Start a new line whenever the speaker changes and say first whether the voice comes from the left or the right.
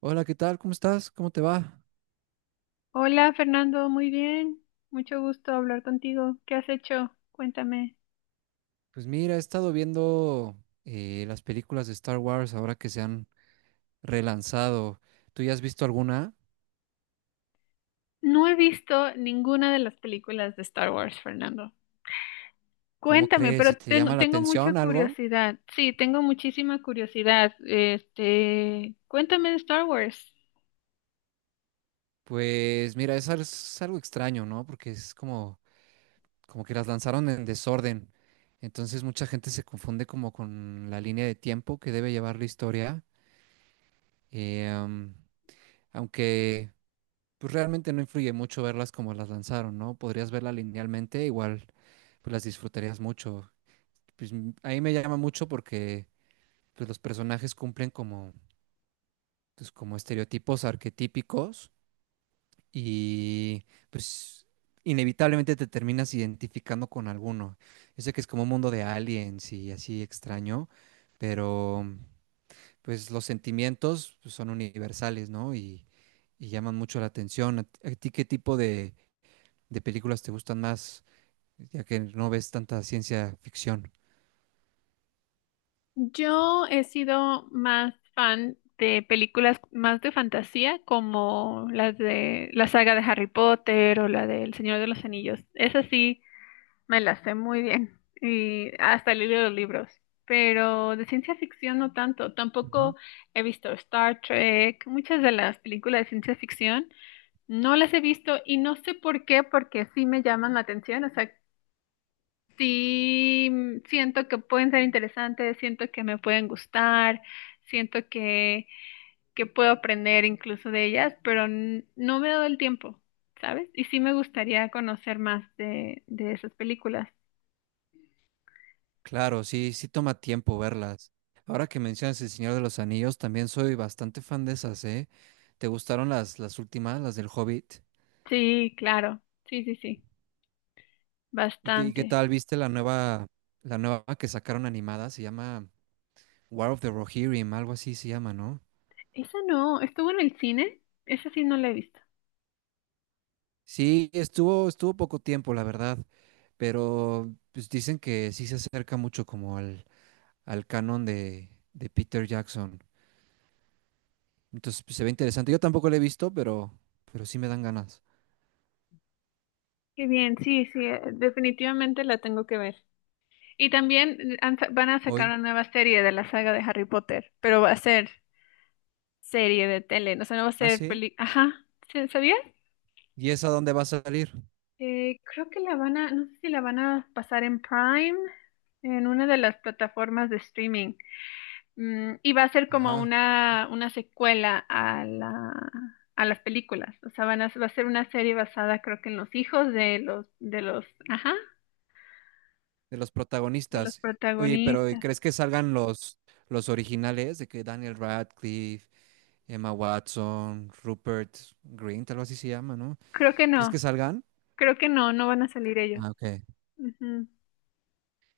right: Hola, ¿qué tal? ¿Cómo estás? ¿Cómo te va?
left: Hola Fernando, muy bien. Mucho gusto hablar contigo. ¿Qué has hecho? Cuéntame.
right: Pues mira, he estado viendo las películas de Star Wars ahora que se han relanzado. ¿Tú ya has visto alguna?
left: No he visto ninguna de las películas de Star Wars, Fernando.
right: ¿Cómo
left: Cuéntame,
right: crees?
left: pero
right: ¿Si te
left: tengo,
right: llama la
left: tengo mucha
right: atención algo?
left: curiosidad. Sí, tengo muchísima curiosidad. Este, cuéntame de Star Wars.
right: Pues mira, es algo extraño, ¿no? Porque es como, como que las lanzaron en desorden. Entonces mucha gente se confunde como con la línea de tiempo que debe llevar la historia. Eh, am, aunque pues realmente no influye mucho verlas como las lanzaron, ¿no? Podrías verla linealmente, igual pues las disfrutarías mucho. A mí me llama mucho porque pues los personajes cumplen como, pues, como estereotipos arquetípicos y pues inevitablemente te terminas identificando con alguno. Yo sé que es como un mundo de aliens y así extraño, pero pues los sentimientos pues, son universales, ¿no? Y llaman mucho la atención. ¿A ti qué tipo de películas te gustan más, ya que no ves tanta ciencia ficción?
left: Yo he sido más fan de películas más de fantasía, como las de la saga de Harry Potter o la del Señor de los Anillos. Es así. Me las sé muy bien y hasta he los libros, pero de ciencia ficción no tanto.
right: Ujú.
left: Tampoco he visto Star Trek. Muchas de las películas de ciencia ficción no las he visto y no sé por qué, porque sí me llaman la atención. O sea, sí, siento que pueden ser interesantes, siento que me pueden gustar, siento que puedo aprender incluso de ellas, pero no me he dado el tiempo, ¿sabes? Y sí me gustaría conocer más de esas películas.
right: Claro, sí, sí toma tiempo verlas. Ahora que mencionas El Señor de los Anillos, también soy bastante fan de esas, ¿eh? ¿Te gustaron las últimas, las del Hobbit?
left: Sí, claro. Sí, sí, sí.
right: ¿Y qué
left: Bastante.
right: tal viste la nueva que sacaron animada? Se llama War of the Rohirrim, algo así se llama, ¿no?
left: Esa no, estuvo en el cine. Esa sí no la he visto.
right: Sí, estuvo poco tiempo, la verdad, pero pues dicen que sí se acerca mucho como al, al canon de Peter Jackson. Entonces pues, se ve interesante. Yo tampoco la he visto, pero sí me dan ganas.
left: Qué bien, sí, sí, definitivamente la tengo que ver. Y también van a sacar
right: Hoy.
left: una nueva serie de la saga de Harry Potter, pero va a ser serie de tele, no, o sea, no va a
right: Ah,
left: ser
right: sí.
left: peli. Ajá, ¿sabías?
right: ¿Y esa dónde va a salir?
left: Creo que la van a, no sé si la van a pasar en Prime, en una de las plataformas de streaming. Y va a ser como
right: Ajá, y-
left: una secuela a las películas. O sea, va a ser una serie basada, creo que en los hijos de los, ajá,
right: de los
left: de los
right: protagonistas. Oye,
left: protagonistas.
right: ¿crees que salgan los originales? De que Daniel Radcliffe, Emma Watson, Rupert Grint, algo así se llama, ¿no?
left: Creo que
right: ¿Crees que
left: no,
right: salgan?
left: creo que no, no van a salir ellos.
right: Ah, ok.
left: Ujú.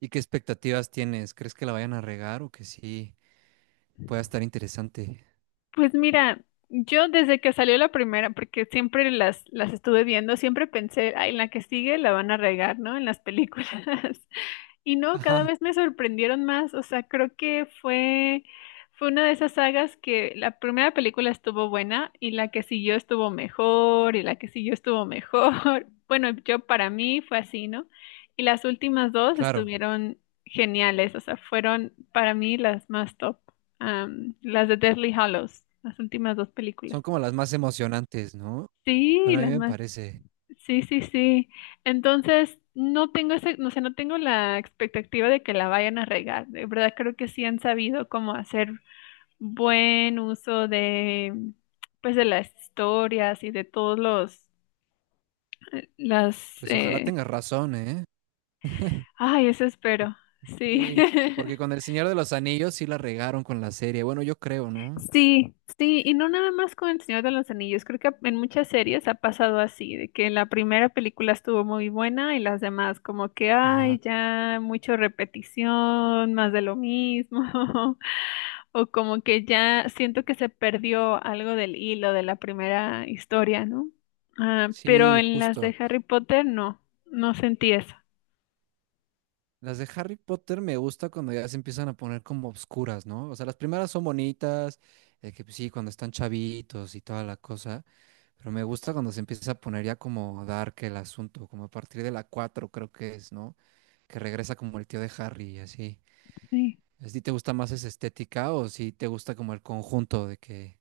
right: ¿Y qué expectativas tienes? ¿Crees que la vayan a regar o que sí pueda estar interesante?
left: Pues mira, yo desde que salió la primera, porque siempre las estuve viendo, siempre pensé, ay, en la que sigue la van a regar, ¿no? En las películas. Y no,
right: Ajá,
left: cada vez me sorprendieron más. O sea, creo que fue una de esas sagas que la primera película estuvo buena y la que siguió estuvo mejor y la que siguió estuvo mejor. Bueno, yo para mí fue así, ¿no? Y las últimas dos
right: claro.
left: estuvieron geniales. O sea, fueron para mí las más top. Las de Deathly Hallows, las últimas dos
right: Son
left: películas.
right: como las más emocionantes, ¿no?
left: Sí,
right: Pero a mí
left: las
right: me
left: más.
right: parece.
left: Sí, sí, sí. Entonces, no tengo ese, no sé, no tengo la expectativa de que la vayan a regar. De verdad, creo que sí han sabido cómo hacer buen uso pues de las historias y de todos los, las,
right: Pues ojalá tengas razón, ¿eh?
left: ay, eso espero. Sí.
right: Sí, porque con El Señor de los Anillos sí la regaron con la serie. Bueno, yo creo, ¿no?
left: Sí, sí, y no nada más con El Señor de los Anillos, creo que en muchas series ha pasado así, de que la primera película estuvo muy buena y las demás como que,
right: Ajá.
left: ay, ya mucho repetición, más de lo mismo, o como que ya siento que se perdió algo del hilo de la primera historia, ¿no? Ah, pero
right: Sí,
left: en las de
right: justo.
left: Harry Potter no, no sentí eso.
right: Las de Harry Potter me gusta cuando ya se empiezan a poner como obscuras, ¿no? O sea, las primeras son bonitas, que pues sí, cuando están chavitos y toda la cosa, pero me gusta cuando se empieza a poner ya como dark el asunto, como a partir de la 4 creo que es, ¿no? Que regresa como el tío de Harry y así.
left: Sí.
right: ¿A ti te gusta más esa estética o si te gusta como el conjunto de que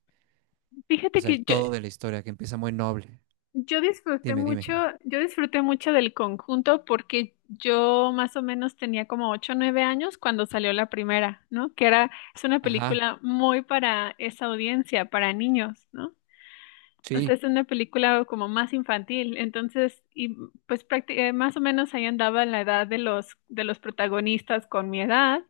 right: o
left: Fíjate
right: sea,
left: que
right: el todo de la historia, que empieza muy noble.
left: Yo disfruté
right: Dime,
left: mucho,
right: dime.
left: yo disfruté mucho del conjunto porque yo más o menos tenía como 8 o 9 años cuando salió la primera, ¿no? Es una
right: Ajá,
left: película muy para esa audiencia, para niños, ¿no? O sea,
right: sí,
left: es una película como más infantil, entonces, y pues más o menos ahí andaba en la edad de los protagonistas con mi edad.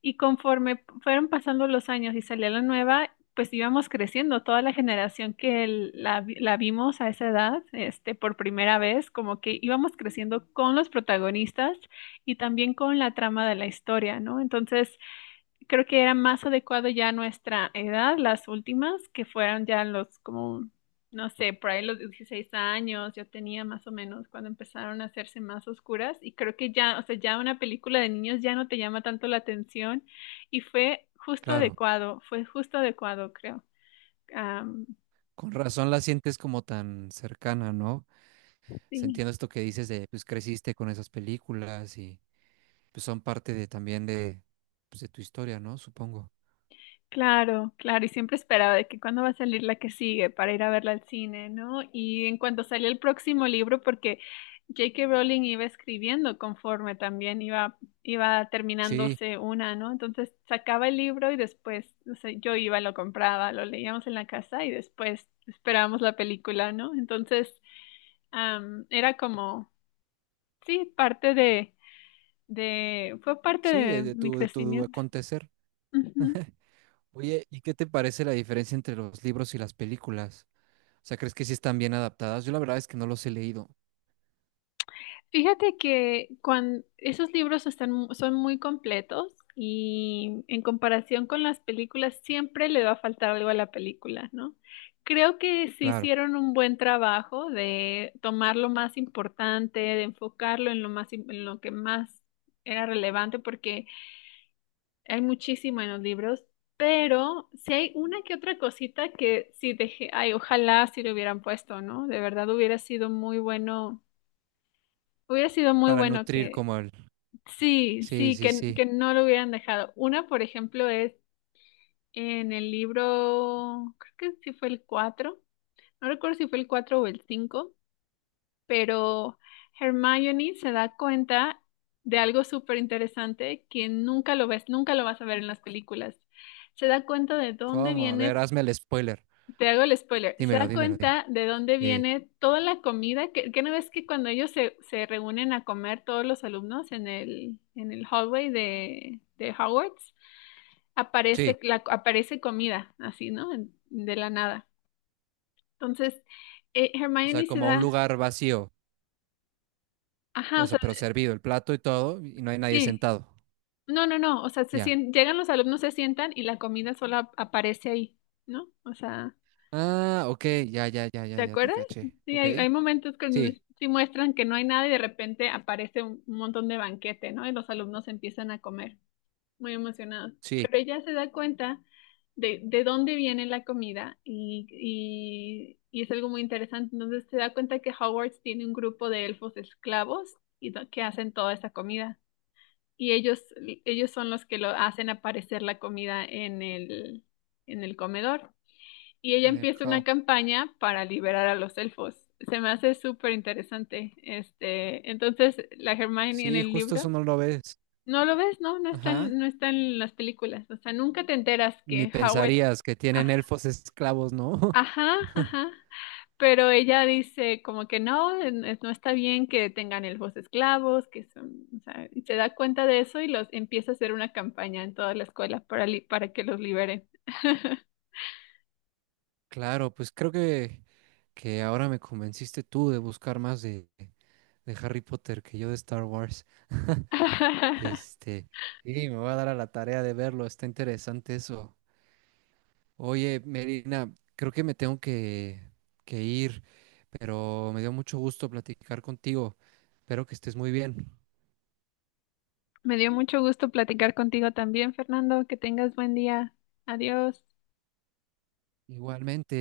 left: Y conforme fueron pasando los años y salía la nueva, pues íbamos creciendo. Toda la generación que la vimos a esa edad, este, por primera vez, como que íbamos creciendo con los protagonistas y también con la trama de la historia, ¿no? Entonces, creo que era más adecuado ya a nuestra edad, las últimas, que fueron ya los como, no sé, por ahí los 16 años, yo tenía más o menos cuando empezaron a hacerse más oscuras y creo que ya, o sea, ya una película de niños ya no te llama tanto la atención y
right: claro.
left: fue justo adecuado, creo. Am,
right: Con razón la sientes como tan cercana, ¿no? Se
left: sí.
right: entiende esto que dices de, pues creciste con esas películas y pues son parte de también de, pues, de tu historia, ¿no? Supongo.
left: Claro, claro, y siempre esperaba de que cuándo va a salir la que sigue para ir a verla al cine, ¿no? Y en cuanto salió el próximo libro, porque J.K. Rowling iba escribiendo conforme también iba
right: Sí,
left: terminándose una, ¿no? Entonces sacaba el libro y después, o sea, yo iba, lo compraba, lo leíamos en la casa y después esperábamos la película, ¿no? Entonces, era como, sí, fue parte
right: sí,
left: de mi
right: de tu
left: crecimiento.
right: acontecer.
left: Ujú.
right: Oye, ¿y qué te parece la diferencia entre los libros y las películas? O sea, ¿crees que sí están bien adaptadas? Yo la verdad es que no los he leído.
left: Fíjate que cuando esos libros son muy completos y en comparación con las películas siempre le va a faltar algo a la película, ¿no? Creo que se
right: Claro,
left: hicieron un buen trabajo de tomar lo más importante, de enfocarlo en lo que más era relevante, porque hay muchísimo en los libros, pero si hay una que otra cosita que sí dejé, ay, ojalá si lo hubieran puesto, ¿no? De verdad hubiera sido muy bueno. Hubiera sido muy
right: para
left: bueno
right: nutrir
left: que,
right: como el...
left: sí,
right: Sí,
left: sí,
right: sí,
left: que,
right: sí.
left: que no lo hubieran dejado. Una, por ejemplo, es en el libro, creo que sí fue el 4. No recuerdo si fue el 4 o el cinco, pero Hermione se da cuenta de algo súper interesante que nunca lo ves, nunca lo vas a ver en las películas. Se da cuenta de dónde
right: ¿Cómo? A ver,
left: viene.
right: hazme el spoiler.
left: Te hago el spoiler. Se
right: Dímelo,
left: da
right: dímelo. di-
left: cuenta de dónde
right: eh,
left: viene toda la comida. Que no ves que cuando ellos se reúnen a comer todos los alumnos en el hallway de Hogwarts,
right: sí,
left: aparece comida, así, ¿no? De la nada. Entonces,
right: o sea,
left: Hermione se
right: como un
left: da.
right: lugar vacío,
left: Ajá,
right: o
left: o
right: sea,
left: sea,
right: pero servido el plato y todo, y no hay nadie
left: sí.
right: sentado.
left: No, no, no. O sea,
right: Ya.
left: llegan los alumnos, se sientan y la comida solo aparece ahí, ¿no? O sea.
right: Ah, ok, ya, ya, ya,
left: ¿Te
right: ya, ya te
left: acuerdas?
right: caché.
left: Sí,
right: Ok.
left: hay momentos que
right: Sí,
left: sí muestran que no hay nada y de repente aparece un montón de banquete, ¿no? Y los alumnos empiezan a comer, muy emocionados.
right: sí,
left: Pero ella se da cuenta de dónde viene la comida y es algo muy interesante. Entonces se da cuenta que Hogwarts tiene un grupo de elfos esclavos que hacen toda esa comida. Y ellos son los que lo hacen aparecer la comida en el comedor y ella
right: en el
left: empieza una
right: hall.
left: campaña para liberar a los elfos. Se me hace súper interesante. Este, entonces, la Hermione en
right: Sí,
left: el
right: justo eso
left: libro,
right: no lo ves.
left: no lo ves, no, no está
right: Ajá.
left: en, no está en las películas. O sea, nunca te enteras
right: Ni
left: que Howard,
right: pensarías que tienen
left: ah,
right: elfos esclavos, ¿no?
left: ajá, ajá. Pero ella dice como que no, no está bien que tengan elfos esclavos, que son, o sea, y se da cuenta de eso y los empieza a hacer una campaña en toda la escuela para que los liberen.
right: Claro, pues creo que ahora me convenciste tú de buscar más de Harry Potter que yo de Star Wars. Este, y me voy a dar a la tarea de verlo, está interesante eso. Oye, Merina, creo que me tengo que ir, pero me dio mucho gusto platicar contigo. Espero que estés muy bien.
left: Me dio mucho gusto platicar contigo también, Fernando. Que tengas buen día. Adiós.
right: Igualmente.